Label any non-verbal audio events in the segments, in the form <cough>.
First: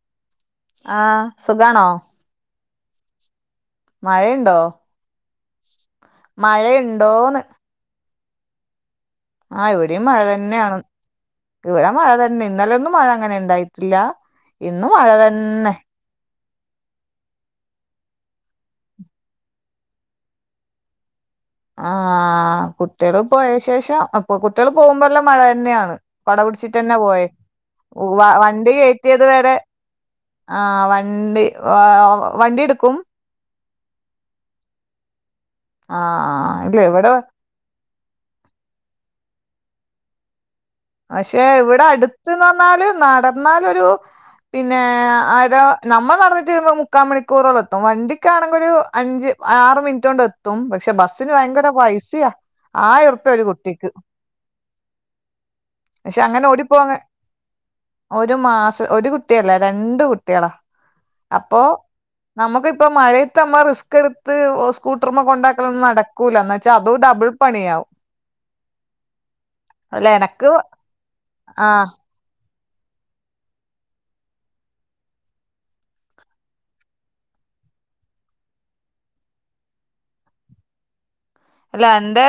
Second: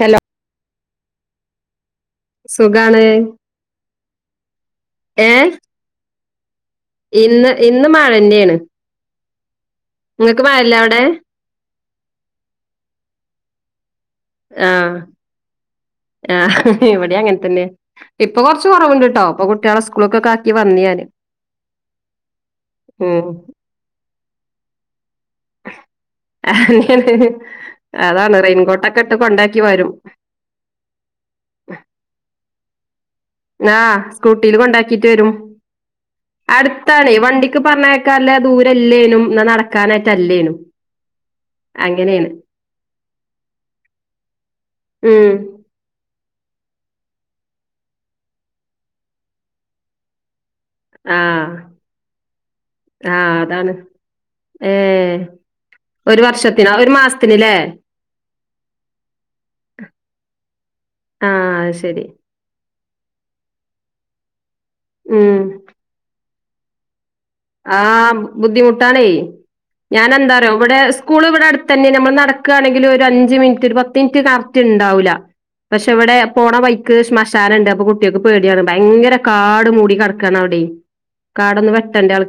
Hello ആഹ് സുഖാണോ? സുഖാണ് മഴെണ്ടോ ഏ മഴയു ഇന്ന് ഇന്ന് മഴന്നേണ്. ആഹ് ഇവിടെയും മഴ തന്നെയാണ്. അവിടെ ഇവിടെ മഴ തന്നെ ഇന്നലേന്നും മഴ അങ്ങനെ ഇണ്ടായിട്ടില്ല ഇന്ന് ആഹ് മഴ തന്നെ. ആഹ് ഇവിടേ അങ്ങനെ തന്നെ ഇപ്പൊ കൊറച്ച് കൊറവിണ്ടിട്ടോ. ഇപ്പൊ കുട്ടികളെ സ്കൂളിക്കൊക്കെ ആക്കി വന്ന് ഞാന്. ആഹ് കുട്ടികള് ഉം പോയ ശേഷം അ പ്പ കുട്ടികള് പോകുമ്പോല്ലാം മഴ തന്നെയാണ് കൊട പിടിച്ചിട്ട് തന്നെ അങ്ങനെയാണ് പോയെ വ വണ്ടികേ ന്നട്ട് കോണ്ടാക്കി വരും. ആഹ് വണ്ടി വാ വണ്ടി എടുക്കും. ആഹ് സ്കൂട്ടീല് കൊണ്ടാക്കിട്ട് വരും. ആഹ് ഇല്ല അടുത്താണേ ഇവിടെ വണ്ടി ക്ക് പറഞ്ഞയക്കാല്ല ദൂരില്ലേനും എന്നാ നടക്കാനായിട്ടല്ലേനും. പക്ഷെ ഇവിടെ അടുത്ത്ന്ന് പറന്നാല് നടന്നാലൊരു പിന്നേ ഉം അര നമ്മ നടന്ന് തീരുമ്പോ മുക്കാ മണിക്കൂറോളം എത്തും. വണ്ടിക്കാണെങ്കി ഒരു അഞ്ച് ആറ് മിനിറ്റ് കൊണ്ടെ ത്തും പക്ഷെ ബസ്സിന് ആഹ് ഭയങ്കര പൈസയാ ആയിരം ഉർപ്യ ആഹ് ഒരു അതാണ് കുട്ടിക്ക്. ഏഹ് ഒരു പക്ഷെ അങ്ങനെ വർഷത്തിന് ഒരു ഓടിപ്പോങ്ങ മാസത്തിനില്ലേ? ഒരു മാസ് ഒരു കുട്ടിയല്ല രണ്ട് കുട്ടികളാ. ആഹ് അപ്പൊ അത് ശരി നമുക്കിപ്പ മഴയത്തമ്മ റിസ്ക്ക് എടുത്ത് സ്കൂട്ടറുമ്മ ഉം കൊണ്ടാ ക്കലൊന്നും നടക്കൂല എന്ന് വെച്ചാ അതു ഡബിൾ പണിയാവും ആഹ് ബുദ്ധിമുട്ടാണേ അല്ല എനക്ക് ഞാനെന്താറിയോ ഇവിടെ സ്കൂൾ ഇവിടെ ആ അടുത്ത് തന്നെ നമ്മള് നട ക്കാണെങ്കില് ഒരഞ്ച് മിനിറ്റ് ഒരു പത്ത് മിനിറ്റ് കറക്റ്റ് എണ്ടാവൂല്ല. പക്ഷെ ഇവിടെ പോണ വൈക്ക് ശ്മശാനെണ്ട് അപ്പൊ കുട്ടികക്ക് പേടിയാണ് ഭയങ്കര കാട് മൂടി കെടക്കാണ് അവിടേ. ഉ <unintelligible> ല്ലന്റെ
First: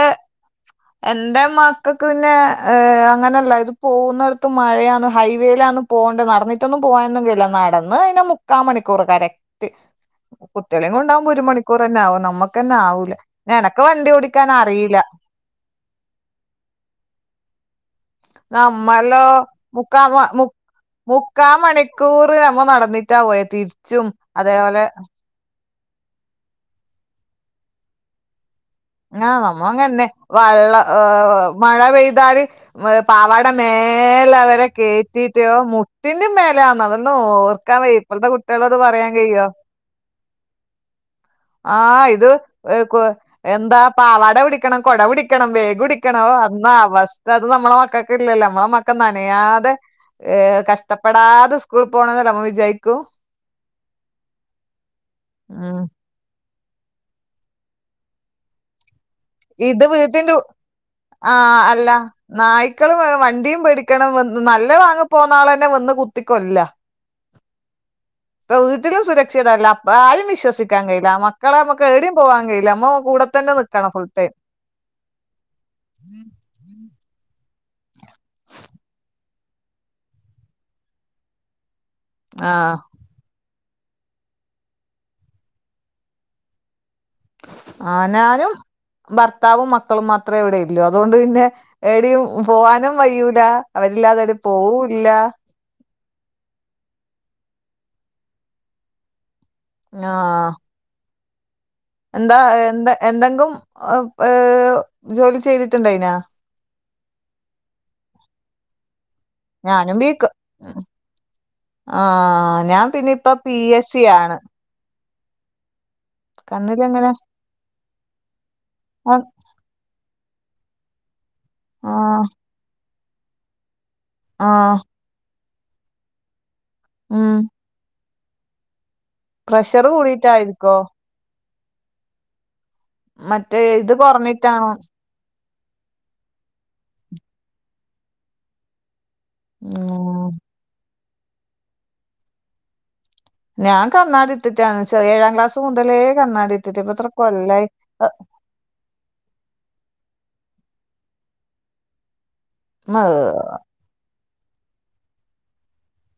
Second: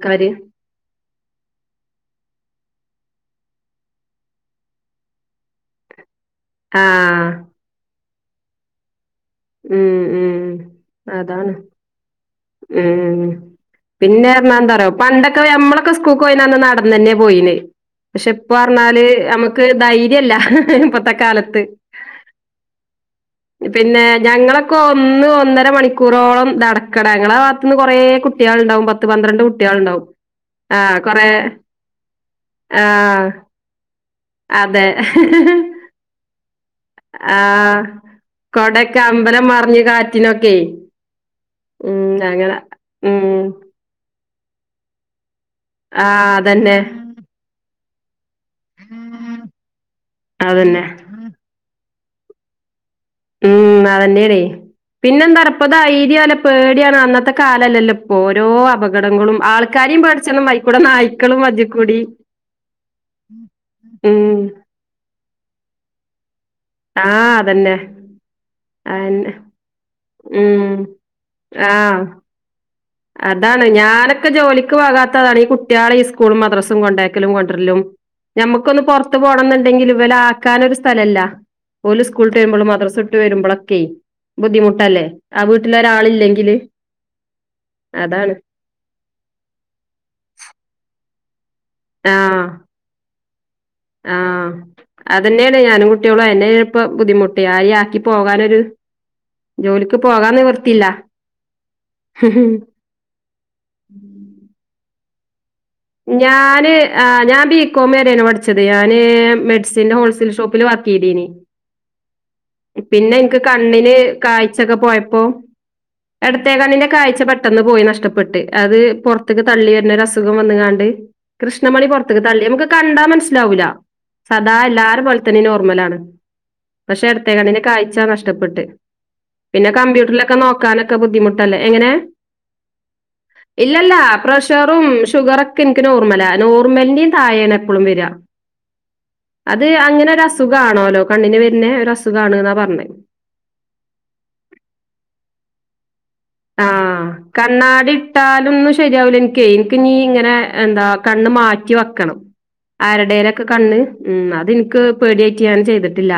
എന്റെ മക്കക്ക് പിന്നെ ഏഹ് അങ്ങനെയല്ല ഇത് പോകുന്നിടത്ത് മഴയാന്ന് ഹൈവേയിലാണ് പോണ്ട് നടന്നിട്ടൊന്നും പോകാനൊന്നും ആഹ് കഴിയില്ല നടന്ന് പിന്നെ മുക്കാ മണിക്കൂറ് കറ ക്റ്റ് ഉം ഉം കുട്ട്യളെയും കൊണ്ടാവുമ്പോ ഒരു അതാണ് മണിക്കൂറന്നെ ആവും നമ്മക്കന്നെ ആവൂല്ല ഉം ഞാന പിന്നെ എന്താന്നറിയോ പണ്ടൊക്കെ ഞമ്മളൊക്കെ സ്കൂ കോയിന്നന്ന് നടന്നന്നെ പോയീന്. നമ്മളോ മുക്കാമ മു ഇപ്പത്തെ മുക്കാ കാലത്ത് മണിക്കൂറ് നമ്മ നടന്നി ട്ടാ പോയെ പിന്നെ തിരിച്ചും. അതേപോലെ ഞങ്ങളൊക്കെ ഒന്ന് ഒന്നര മണിക്കൂറോളം നടക്കട ഞങ്ങളെ ഭാഗത്തൂന്ന് കുറേ കുട്ടികളുണ്ടാവും ആഹ് പന്ത്രണ്ട് നമ്മ കുട്ടികളുണ്ടാവും. അങ്ങനന്നെ വള്ളം ആഹ് കൊറേ ഏഹ് മഴ പെയ്താല് ആഹ് പാവാട മേല വരെ അതെ. കേറ്റീട്ട് ഓഹ് മുട്ടിനും മേലയാന്ന് അതൊന്നും ഓർക്കാൻ ആഹ് വയ്യ ഇപ്പളത്തെ കു ട്ട്യളോട് കൊടയൊക്കെ പറയാൻ അമ്പലം കഴിയോ മറിഞ്ഞ് കാറ്റിനൊക്കെ ആഹ് ഉം ഇത് അങ്ങനെ ഏഹ് കൊ ഉം ബ പാവാട പിടിക്കണം കൊട പിടിക്കണം ബേ ഗ് പിടിക്കണം ആഹ് ഓഹ് അന്ന് അതന്നെ അവസ്ഥ അത് നമ്മളെ മക്ക‌ക്കില്ലല്ല നമ്മളെ മക്ക നനയാതെ. ഏഹ് അതന്നെ കഷ്ടപ്പെടാതെ സ്കൂളി പോണോന്നല്ലെ നമ്മ വിജാരിക്കു. ഉം അതന്നെയടേ പിന്നെന്താറപ്പത ഉം തില പേടിയാണ് അന്നത്തെ കാലല്ലല്ലോ ഓരോ അപക ഇത് വീട്ടിന്റെ നായ്ക്കളും ആഹ അല്ല വജ്ജിക്കൂടി നായ്ക്കളും വണ്ടിയും പേടി ണം ഉം നല്ല വാങ്ങ പോകന്ന ആളന്നെ വന്ന് കുത്തിക്കോല്ല ആഹ് അതന്നെ വീട്ടിലും അതന്നെ. സുരക്ഷിതല്ല ആരെയും ഉം വിശ്വസിക്കാൻ കഴയില്ല മക്കളെ നമ്മുക്ക് ആഹ് ഏവിടെയും പോവാൻ കഴയില്ല അമ്മ അതാണ് ഞാനൊക്കെ ജോലിക്ക് പോകാത്തതാണ് ഈ കുട്ടികളെ ഈ സ്കൂളും മദ്രാസും കൊണ്ട <unintelligible> നമ്മുക്കൊന്ന് പുറത്ത് പോകണം എന്നുണ്ടെങ്കിൽ ഇവല ആക്കാനൊ ഒരു സ്ഥലം ഇല്ല പോലും സ്കൂളിട്ട വരുമ്പോൾും ആഹ് മദ്രസട്ട് വരുമ്പോഴൊക്കെ ബുദ്ധിമുട്ടല്ലേ ആ വീട്ടിൽ ഒരാളില്ലെങ്കില് ആ ഞാനും ഭർത്താവും മക്കളും മാത്രേ ഇവിടെ ഇല്ലൂ അതുകൊണ്ട് പിന്നെ എടയും ആഹ് പോവാനും വയ്യൂല അവരില്ലാതെ ആഹ് പോവൂല്ല അതന്നേണ് ഞാനും കുട്ടിയള്ളൂ എന്നെ ഇപ്പ ബുദ്ധിമുട്ടേ ആരെ ആക്കി പോകാനൊരു ജോലിക്ക് പോകാൻ ആഹ് നിവർത്തിയില്ല എന്താ എന്താ എന്തെങ്ങും ഏ ജോലി ചെയ്തി ഞാന് ആ ഞാൻ ബികോം വരെയാണ് പഠിച്ചത് ഞാന് മെഡിസിന്റെ ഹോൾസെൽ ഷോപ്പിൽ വർക്ക് ചെയ്തേനി ആ ഞാൻ പിന്നെ ഇപ്പ പി എസ് കണ്ണിന് സി ആണ് <unintelligible> പോയപ്പോ എടത്തേകണ്ണിന്റെ കണ്ണിലെങ്ങനെ കാഴ്ച പെട്ടെന്ന് പോയി നഷ്ടപ്പെട്ട് അത് ആഹ് പുറത്ത തള്ളി എന്നൊരു അസുഖം വന്ന കാണ്ട് കൃഷ്ണമണി പുറത്തക്ക് തള്ളി നമുക്ക് കണ്ടാൻ മനസ്സിലാവൂില്ല സദാ ആഹ് എല്ലാരും പോലെത്തന്നെ നോർമൽ ആണ് പക്ഷെ ഇടത്തേ ഉം കണ്ണിന്റെ കാഴ്ച നഷ്ടപ്പെട്ട് പിന്നെ പ്രഷർ കമ്പ്യൂട്ടറിലൊക്കെ കൂടിട്ടായിരിക്കോ നോക്കാനൊക്കെ ബുദ്ധിമുട്ട് <unintelligible> എങ്ങനെ മറ്റേ ഇല്ല ഇല്ല ഇത് കുറഞ്ഞിട്ടാണോ പ്രഷറും ഷുഗറും എനിക്ക് നോർമല നോർമലന്റെയും തായേന എപ്പോളും വരി അത് അങ്ങനെ ഉം അസുഖമാണോല്ലോ കണ്ണിന് വരുന്നെ ഒരു അസുഖ ആണ് എന്നാ പറഞ്ഞത് ഞാൻ കണ്ണാടി ഇട്ടിട്ടാ ഏഴാം ക്ലാസ് മുതലേ കണ്ണാടി ആ ഇട്ടിട്ട് ഇപ്പ എത്ര കൊല്ലായി കണ്ണാടി അഹ് ഇട്ടാലും ശരിയാവല എനിക്ക് എനിക്ക് നീ ഇങ്ങനെ എന്താ കണ്ണ് മാറ്റി വെക്കണം മ് ആരുടേരൊക്കെ കണ്ണ് ഉ അതെനിക്ക് പേടിയായിട്ട് ഞൻ ചെയ്തിട്ടില്ല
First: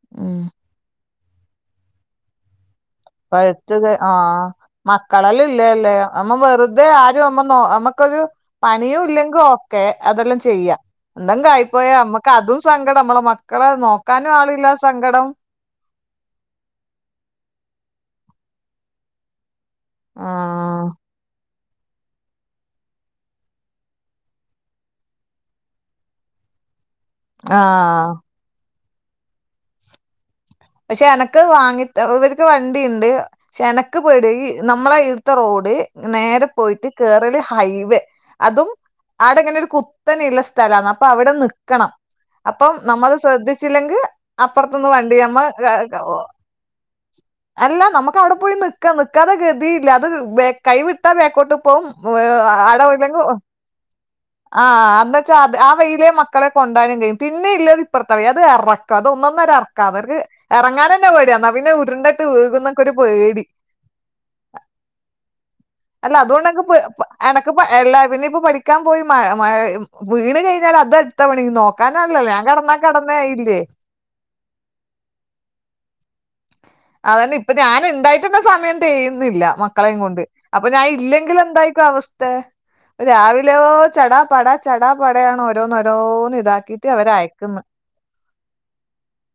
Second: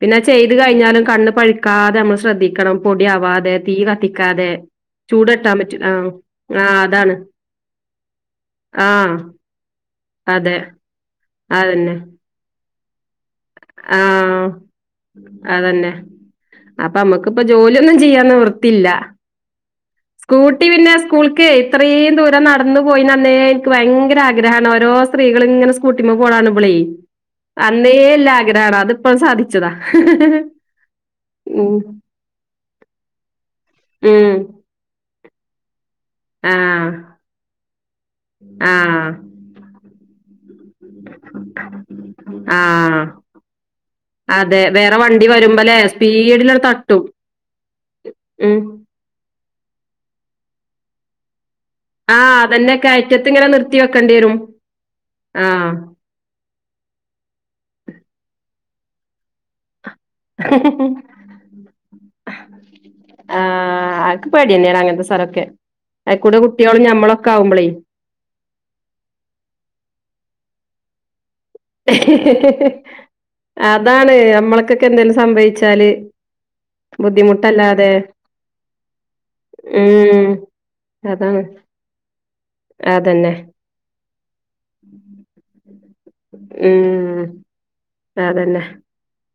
പിന്നെ ഉം ചെയ്ത് കഴിഞ്ഞാലും കണ്ണ് പഴുക്കാതെ നമ്മൾ ശ്രദ്ധിക്കണം പൊടി ആവാതെ തീ കത്തി ആ മക്കളെല്ലാം ഇല്ലേല്ലേ നമ്മ ആഹ് വെറുതെ അതാണ് ആര അമ്മ അമ്മക്കൊരു പണിയും ആഹ് ഇല്ലെങ്കും ഒക്കെ അതെല്ലാം അതെ ചെയ്യാം എന്തെങ്കും അതന്നെ ആയിപ്പോയാ നമ്മക്ക് അതും സങ്കടം നമ്മളെ മക്കളെ നോക്കാനും ആഹ് ആളില്ല സങ്കടം അതന്നെ അപ്പൊ നമ്മുക്കിപ്പ ജോലിയൊന്നും ചെയ്യാൻ നിവൃത്തിയില്ല സ്കൂട്ടി ആഹ് പിന്നെ സ്കൂൾക്ക് ഇത്രയും ദൂരം നടന്നു പോയിന്നേ എനിക്ക് ഭയങ്കര ആഗ്രഹമാണ് ഓരോ സ്ത്രീകൾ ഇങ്ങനെ സ്കൂട്ടി <unintelligible> അന്നേ ആഹ് എല്ല ആഗ്രഹമാണ് അതിപ്പോഴ സാധിച്ചതാ പക്ഷെ എനക്ക് ഉം വാങ്ങിട്ട് ഇവർക്ക് വണ്ടിയുണ്ട് എനക്ക് പെടി ഉം നമ്മള ഇടുത്തെ റോഡ് നേരെ പോയിട്ട് ആഹ് കേറൽ ഹൈവേ അതും ആഹ് ആടങ്ങനെ ഒരു കുത്തനെയള്ള സ്ഥലന്ന് അപ്പൊ അവിടെ നിക്കണം അപ്പം ആഹ് നമ്മള് ശ്രദ്ധിച്ചില്ലെങ്കിൽ അപ്പുറത്തന്ന് വണ്ടി <unintelligible> അല്ലെ സ്പീഡിലതു തട്ടും അല്ല നമുക്ക് അവിടെ പോയി ഉം നിക്കാ നിക്കാതെ ഗതിയില്ല അത് കൈ വിട്ടാ ബേക്കോട്ട് പോവും ആഹ് അതന്നെെ ആടെ പോയില്ലെങ്കിൽ കയറ്റത്തി ഇങ്ങനെ നിർത്തി വെക്കേണ്ടി വരും ആഹ് ആഹ് <unintelligible> മക്കളെ കൊണ്ടാനും <unintelligible> പിന്ന ഇല്ലത് ഇപ്പുറത്തെറ അത് ഇറക്കാം അത് ഒന്നരെ ഇറക്കാം അവക്ക് ഇറങ്ങാനന്നെ പേടിയാ എന്നാൽ പിന്നെ ഉരുണ്ടിട്ട് വീകുന്നൊക്കെ ഒരു പേടി <unintelligible> തന്നെയാണ് അങ്ങനത്തെ സ്ഥലൊക്കെ അല്ല അയിക്കൂടെ അതുകൊണ്ട് അനക്ക് പേ കുട്ടികളും മ്മളൊക്കെ എനക്ക് ആകുമ്പളേ എല്ലാ പിന്നെ ഇപ്പൊ പഠിക്കാൻ പോയി <unintelligible> വീണ് കഴിഞ്ഞാൽ അത് അല്ല പണി നോക്കാനല്ലല്ലോ ഞാൻ കിടന്നാ കിടന്നയില്ലേ അതാണ് നമ്മളക്കൊക്കെ എന്തേങ്കിലും സംഭവിച്ചാല് അതന്നെ ഇപ്പൊ ഞാൻ ബുദ്ധിമുട്ടല്ലാതെ ഉണ്ടായിട്ടുള്ള സമയം ചെയ്യുന്നില്ല മക്കളെയും കൊണ്ട് ഉം അപ്പൊ ഞാൻ ഇല്ലെങ്കിൽ അതാണ് എന്തായിക്കും അവസ്ഥ അതന്നെ രാവിലൊ ചടാ പടാ ചടാ പടയാണ് ഓരോന്ന് ഓരോന്ന് ഇതാക്കിയിട്ട് അവര് ഉം അയക്കുന്നു അതന്നെ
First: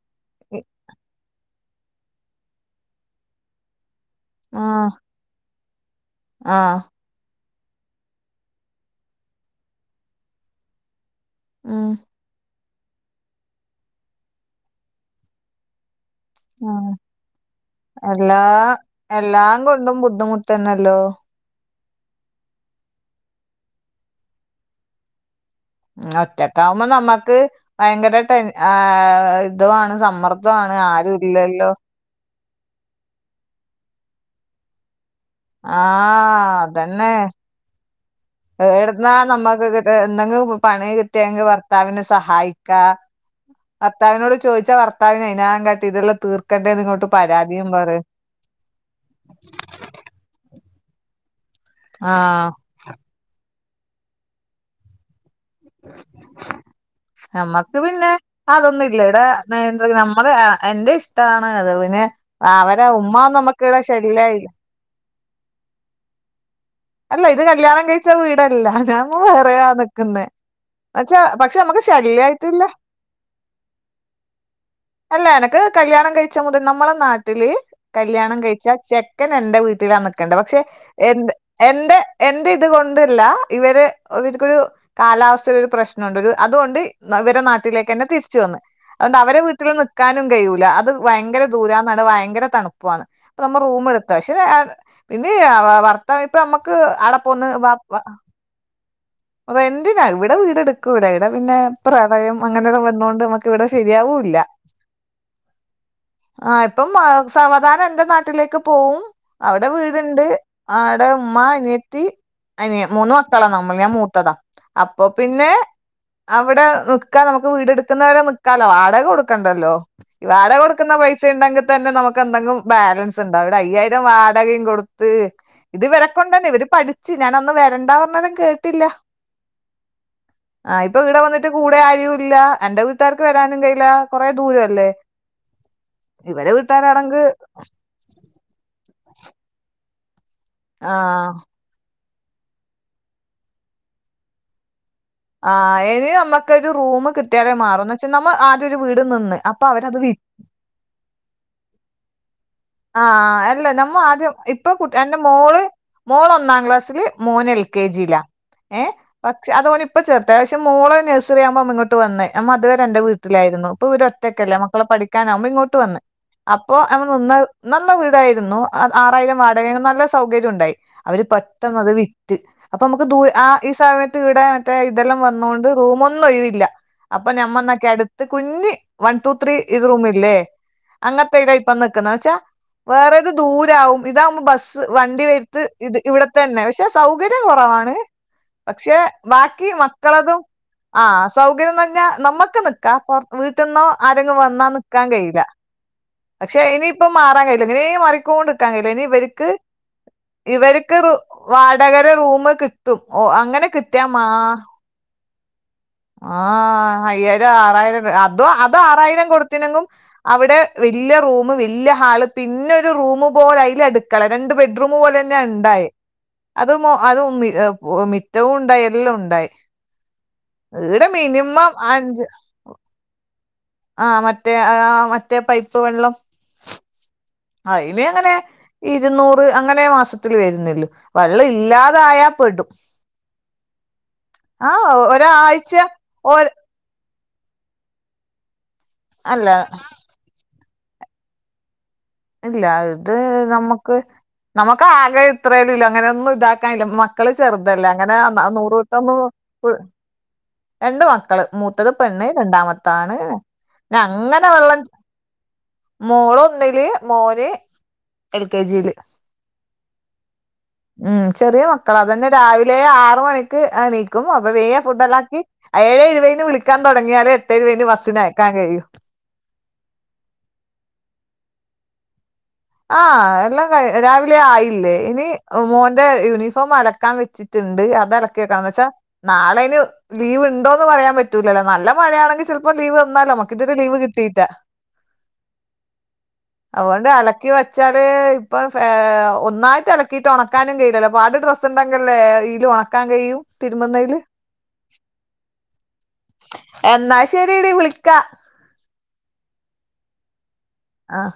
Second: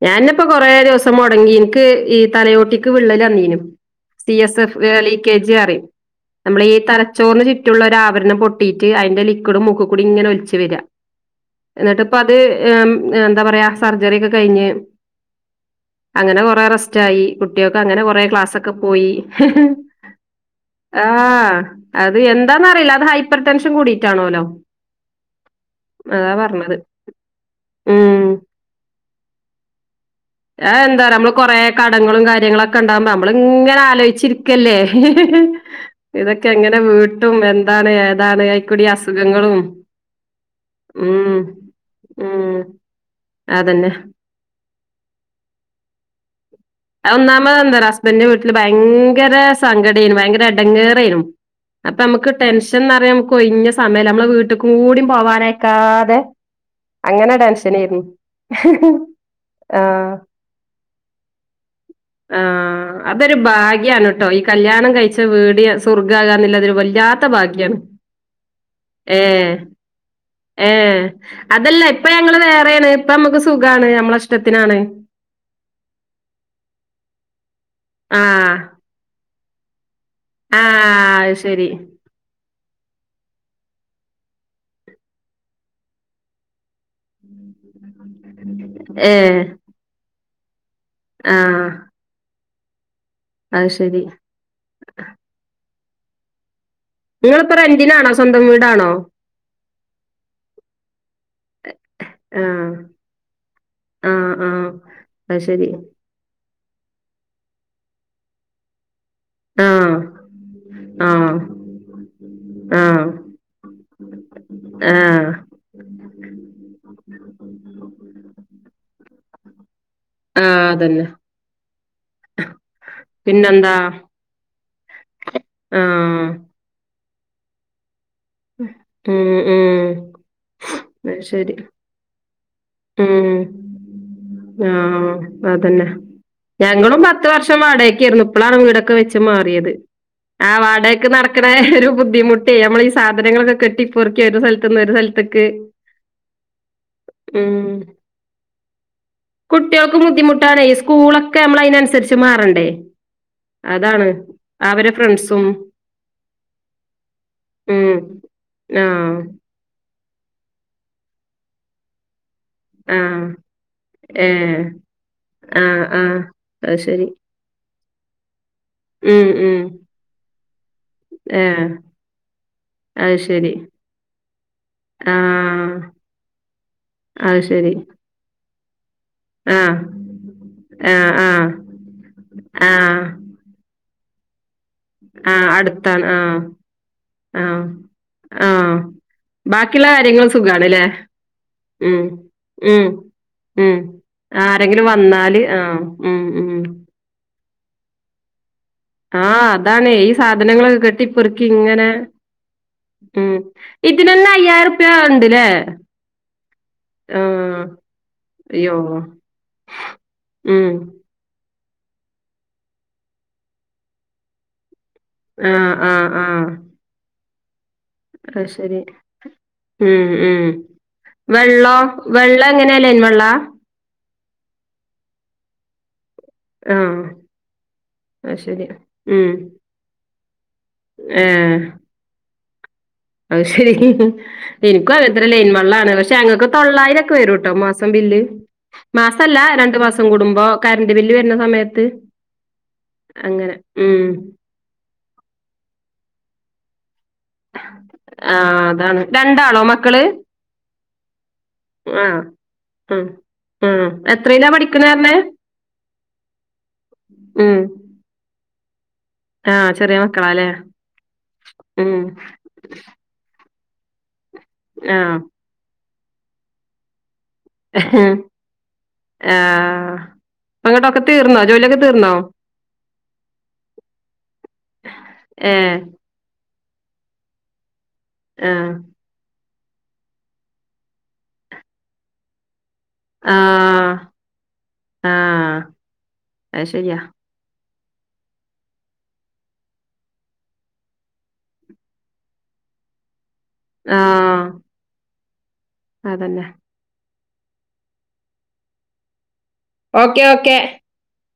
ഞാനന്നേപ്പോൊ കൊറേ ദിവസം മുടങ്ങി എനിക്ക് ഈ തലയോട്ടിക്ക് വിള്ളൽ അന്നീനും സി എസ് എഫ് ആഹ് ലീക്കേജി അറും നമ്മൾ ഈ ആഹ് തര ചോർന്ന് ചുറ്റുള്ള ഒരു ആവരണം പൊട്ടിട്ട് അതിന്റെ ലിക്വിഡും മുക്ക കൂടി ഇങ്ങനെ ഒലിച്ച് വരിക ഉം എന്നിട്ട് ഇപ്പ അത് എന്താ പറയാ സർജറി ഒക്കെ കഴിഞ്ഞ് അങ്ങനെ കൊറെേ ആഹ് റസ്റ്റായി കുട്ടികക്കെ അങ്ങനെ കൊറെ എല്ലാ ക്ലാസ്സൊക്കെ പോയി ന്നല്ല ആ അത് എന്താന്ന അറിയില്ല അത് ഹൈപ്പർ ടെൻഷൻ കൂടിയിട്ടാണോല്ലോ ഒറ്റക്കകുമ്പോ നമ്മക്ക് ഭയങ്കര ഉം ടെൻ ആ ഇതുാണ് സമ്മർദ്ദ ആഹ്ന്താ അറിയോ നമ്മള് കുറേ കടങ്ങളും കാര്യങ്ങളും ഒക്കെ ഉണ്ടാവകുമ്പോ നമ്മളി ഇങ്ങനെ ആലോചിച്ചിരിക്കല്ലേ ആ ഇതൊക്കെ എങ്ങനെ അതന്നെ വീട്ടും എന്താണ് ഏതാണ് അയിക്കൂടി എടുന്നാ അസുഖങ്ങളും നമ്മുക്ക് കി എന്തെങ്കിലും പണി ഉം കിട്ടിയെങ്കിൽ പറഞ്ഞ് ഭർത്താവിനെ ഉം സഹായിക്ക അതന്നെ ഭർത്താവിനോട് ചോദിച്ചാ ഭർത്താവിന ഇതിനാംകട്ടി ഇതുള്ള തീർ പക്കണ്ടേ ഇങ്ങോട്ട് അത് ഒന്നാമത് പരാതിയും പറ എന്താറിയോ ഹസ്ബൻഡിന്റെ വീട്ടില് ഭയങ്കര സങ്കടെന്നു ഭയങ്കര ഇടങ്ങേരെ ണു നക്ക് ടെ ആഹ് പക്ഷന്നറിയ നമക്ക് കൊയിഞ്ഞ സമയം നമ്മളെ വീട്ടുക്കും കൂടി പോവാനക്കാതെ നമ്മക്ക് പിന്നെ അതൊന്നുംല്ല ഇടെ എന്ത ആഹ് നമ്മള എന്റെ ഇശ് ഇണ അത് പിന്നെ അവരെ ഉമ്മ ആഅതൊരു നമ്മക്കിവിടെ ഭാഗ്യണട്ടോ ഈ ശല്യായി കല്യാണം കഴിച്ച വീട സ്വർഗ്ഗമാകാന്നില്ലതൊരു വല്യ അല്ല ഇത് കല്യാണം കഴിച്ച വീടല്ല ഞാൻ വേറെയാ നിക്കുന്നേ ഏ അതല്ല ഇപ്പൊ ഞങ്ങള് വേറെയാണ് ഇപ്പ നമ്മുക്ക് സുഖമാണ് നമ്മളെ ഇഷ്ടത്തിനാണ് അല്ല എനക്ക് കല്യാണം കഴിച്ച മുതൽ നമ്മളെ നാട്ടില് കല്യാണം ആഹ് കഴിച്ചാൽചെ ഞാൻഎന്റെ വീട്ടിലാ നിക്കണ്ട പക്ഷെ ആഹ് അത് ശരി. എഎന്റെ എന്റെ ഇത് കൊണ്ടല്ല ഇവര് ഇവർക്കൊരു കാലാവസ്ഥയുടെ ഒരു പ്രശ്നമുണ്ട് ഒരു അതുകൊണ്ട് ഇവര് നാട്ടിലേക്ക്ന്നെ തിരിച്ച വന്ന് അതുകൊണ്ട് അവരെ ഏഹ് വീട്ടിൽ നിക്കാനും കഴിയൂല്ല അത് ഭയങ്കര ആഹ് ദൂരന്നാണ് ഭയങ്കര തണുപ്പ പോവാണ് അത് ശരി. നമ്മള്റൂമ്എടുത്ത പക്ഷെ പിന്നെ വർത്തം ഇപ്പ നമ്മക്ക് ങ്ങളിപ്പോ റന്റിനാണോ സ്വന്തം വീടാണോ റന്റിനാ ഇവിടെ വീട്എടുക്കൂല ഇവിടെ പിന്നെ പ്രളയം ആഹ് അങ്ങനെല്ലം വന്നൊണ്ട് ഇവിടെ ശരിയാവൂല്ല അയ്ശരി ആ ഇപ്പം സമാധാനം എന്റെ നാട്ടിലേക്ക് പോവും അവിടെ ആഹ് വീടുണ്ട് ആ അവടെ ആഹ് ഉമ്മ അനിയത്തി അനിയൻ ആഹ് മൂന്ന് മക്കളാ നമ്മൾ ഞാൻ മൂത്തതാ അപ്പൊ ആഹ് പിന്നെ അവിടെ നിക്ക നമുക്ക് വീട എടുക്കുന്നത്‌വരെ നിക്കാലോ വാടക കൊടുക്കണ്ടല്ലോ ആഹ് വാടകകൊടുക്കുന്ന അതന്നെ. പൈസ ണ്ടെങ്കിൽ തന്നെ നമുക്ക് എന്തെങ്കിലും ബാലൻസ് പിന്നെന്താ ഉണ്ടോഅയ്യായിരം വാടകയും കൊടുത്ത് ഇത് ആഹ് വരെക്കൊണ്ടന്നെ ഇവര് പഠി ചി നാൻ അന്ന് വരണ്ടാ പറഞ്ഞ ഉം ഉം ആ ഇപ്പൊ ഇവിടെ അത് വന്നിട്ട് ശരി. കൂടെ ആരു ഇല്ല എന്റെ വീട്ടാർക്ക് ഉം വരാനും കഴയില കൊറെേ ദൂര അല്ലെ ആഹ് അതന്നെ ഞങ്ങളും പത്ത് വർഷം വാടകക്കേര്ന്നു ഇപ്പളാണ് വീടൊക്കെ വെച്ച് മാറിയത് ആ വാടകക്ക് നടക്കണ ഒരു ബുദ്ധിമുട്ടേ നമ്മൾ സാധനങ്ങളൊക്കെ കെട്ടി പൊർക്കി ഒരു സ്ഥലത്ത്ന്ന് ഒര് ആഹ് ഇനി നമക്ക് ഒരു റുമ്കിട്ടിയാൽ ഉം മാറും എന്താന്ന് വച്ചാ നമ്മ ആദ്യ ഒരു വീട് നിന്ന് അപ്പൊ അവര് അത് ബുദ്ധിമുട്ടാണ്സ്കൂൾ ഒക്കെ മ്മള് അയ്നൻസരിച്ച് മാറണ്ടേ ആഹ അല്ലേ നമ്മ അതാണ് ആദ്യം ഇപ്പൊ അവരെ എന്റെ ഫ്രണ്ട്സും മോള് മോള് ഒന്നാം ക്ലാസ്സില് മോന് എൽ കെ ഉം ജി ലാഏ ആഹ് പക്ഷ അതപോലെ ഇപ്പൊ ചേർത്ത പക്ഷെ മോള് നഴ്സറി ആവുമ്പോ ഇങ്ങോട്ട് ഇങ്ങട്ട്‌വന്ന് അമ്മ അതുവരെ എന്റെ ആഹ് വീട്ടിലായിരുന്നു ഇപ്പ ഇവര് ഒറ്റക്കല്ല ഏഹ് മക്കളെ പഠിക്കാനാവുമ്മ ആഹ് ഇങ്ങോട്ട്‌വന്ന് ആഹ് അത് അപ്പോഅവ നി ശരി നാ ഒന്ന് നല്ല വീടായിരുന്നു ഉം ആറായിരം ഉം വാടക നല്ല സൗകര്യം ഉണ്ടായി അവര് ഏഹ് പെട്ടെന്ന് അത് വിറ്റ് അപ്പൊ നമുക്ക് അത് ദൂ ആ ശരി ഈ സമയത്ത് ഇടെ മറ്റേ ഇതെല്ലാം വന്നൊണ്ട് ആഹ് റൂമോന്നും ഒഴിവില്ല അപ്പൊ അത് ശരി ഞമ്മന്നൊക്കെ അടുത്ത് കുഞ്ഞ് വൺ ടു ആ. ത്രീ ഇത് റൂമില്ലേ ആ ആ. അങ്ങനത്തെത ഇപ്പം നിക്കുന്ന വെച്ച ആ. വേറെത് ദൂരാവും ഇതാവുമ്പോ ബസ് വണ്ടി ആ. വരുത്ത് ഇത് അടുത്താണ്. ആ. ഇവിടെ തന്നെ പക്ഷെ സൗകര്യം ആ. കുറവാണ് ആ. പക്ഷെ ബാക്കി ബാക്കിയുള്ള കാര്യങ്ങള് മക്കളതും സുഖാണ്ല്ലേ? ആ സൗകര്യം ഉം. തന്നേ നമ്മുക്ക് ഉം. നിക്കാ പുറ ഉം. വീട്ടിന്നോ ആരങ്ങും വന്നാ ആരെങ്കിലും നിക്കാൻ വന്നാല് കയില്ല ആ. ഉം. ഉം. പക്ഷെ ഇനിയിപ്പം മാറാൻ കഴയില്ല ഇങ്ങനെ മാറിക്കൊണ്ട് ആ ഇവർക്ക് അതാണേ ഈ സാധനങ്ങളൊക്കെ ഇവർക്ക് കെട്ടിപ്പെറുക്കി ഇങ്ങനെ വാടകര റൂം കി തും ഓ അങ്ങനെ കിട്ടാ മാ ജാട്ണ്ട്ലേ ആഹ് അയ്യായിരം ആറായിരാെക്കെ അതു അയ്യോ! അതും ആറായിരം കൊട്ത്തിനെങ്ങും അവിടെ ഉം. വെൽ വല്യ റുമ് വല്യ ഹാള് പിന്നെ ഒരു റൂമ് പോലെ അയ്ൽ അടുക്കളരണ്ട് ബെഡ്റൂം പോലെ ആ പിന്നെണ്ടായി ആ അത് അത് ഉമി അത്ശരി ഉം ഉം ഈടെ മിനിമം വെള്ളോ വെള്ള ങ്ങനെ ലൈൻ വെള്ളാ ആ മറ്റേ ആ മറ്റേ പൈപ്പ് വള്ളം ഉം ആ ഇനി അങ്ങനെ ഉം. ഇരുന്നൂറ് അങ്ങനെ മാസത്തിൽ വരുന്നള്ളു വള്ളം ഏഹ് ഇല്ലാത യാപ്പെടും അത് ശെരി ഇന്ക്കും അതെ ത്രെ ലെയ്ൻ ഒരാഴ്ച വള്ളാണ് പക്ഷെ ഒ ഞങ്ങക്ക്‌ തൊള്ളായിരൊക്കെ വെരൂട്ടോ മാസ് മാസം ബില്ല് മാസല്ല അല്ല രണ്ടു മാസം കൂടുമ്പോ കറന്റ് ബില്ല് വരുന്ന സമയത്ത് ഇല്ല അത് അങ്ങനെ നമ്മക്ക് ഉം. നമ്മക്ക് ആകെ ഇത്രോലല്ല അങ്ങനൊന്നും ഇതാക്കാനില്ലമ്മ മക്കള് ചെറുതല്ലേ അങ്ങനെ ആഹ് നൂറ് അതാണ്. വട്ടൊന്നും രണ്ടാളോ <unintelligible> മക്കള്? രണ്ട് മക്കള്. മൂത്തത് ആഹ് പെണ്ണ് ഉം. രണ്ടാമത്താണ്. ഉം ന്നെ ങ്ങനെ എത്രയിലാ വെള്ളം പഠിക്കണേർഞ്ഞേ? മോളൊന്നില് മോന് ഉം എൽ കെ ജിയില് ആഹ് ചെറിയ മക്കളാല്ലേ. ഉം.. ചെറിയ മക്കള ഉം അതന്നെ രാവിലെ ആറു മണി ക്ക് എണീക്കും. അപ്പൊ വേ ഫുഡ് ആഹ് എല്ലാക്കി, ഏഴേ ഇരുവയിന് വിളിക്കാൻ തൊടങ്ങിയാൽ എ <unintelligible> എന്റെ വസ്സിനയക്കാൻ കയ്യൂ ആഹ ങ്ങട്ടൊക്കെ തീർന്നോ ജോലിയൊക്കെ തീർന്നോ? ആഹ് എല്ലാം ക രാവിലെ ആയില്ലേ ഇനി ഏഹ് മോന്റെ യൂണിഫോം അലക്കാൻ വെച്ച് ണ്ട് അതെർക്കി വെക്കണം ആഹ് എന്താച്ചാ നാളെ അയിന് ലീവ് ഇണ്ടോ എന്ന് പറയാൻ പറ്റൂലല്ലോ നല്ല മഴയാണെങ്കിൽ ചെലപ്പോ ലീവ് ന്നാ നമ്മക്ക് ഇതു വരേം ആഹ് ലീവ് കിട്ടീറ്റാ ആഹ് അത് ശരിയാ. അതൊണ്ട് അല വെച്ചാല് ഇപ്പ ഒന്നായിട്ട് അ ലക്കിയിട്ട് ഉണക്കാനും കയിയി ല്ല പാട് ഡ്രസ്സ്‌ <unintelligible> ഇതില് ഒണക്കാൻ കഴിയും തിരുമ്പുന്നതില് ആഹ് അതന്നെ എന്നാ ശരിടി വിളിക്കാ ഓക്കെ ഓക്കെ ആഹ്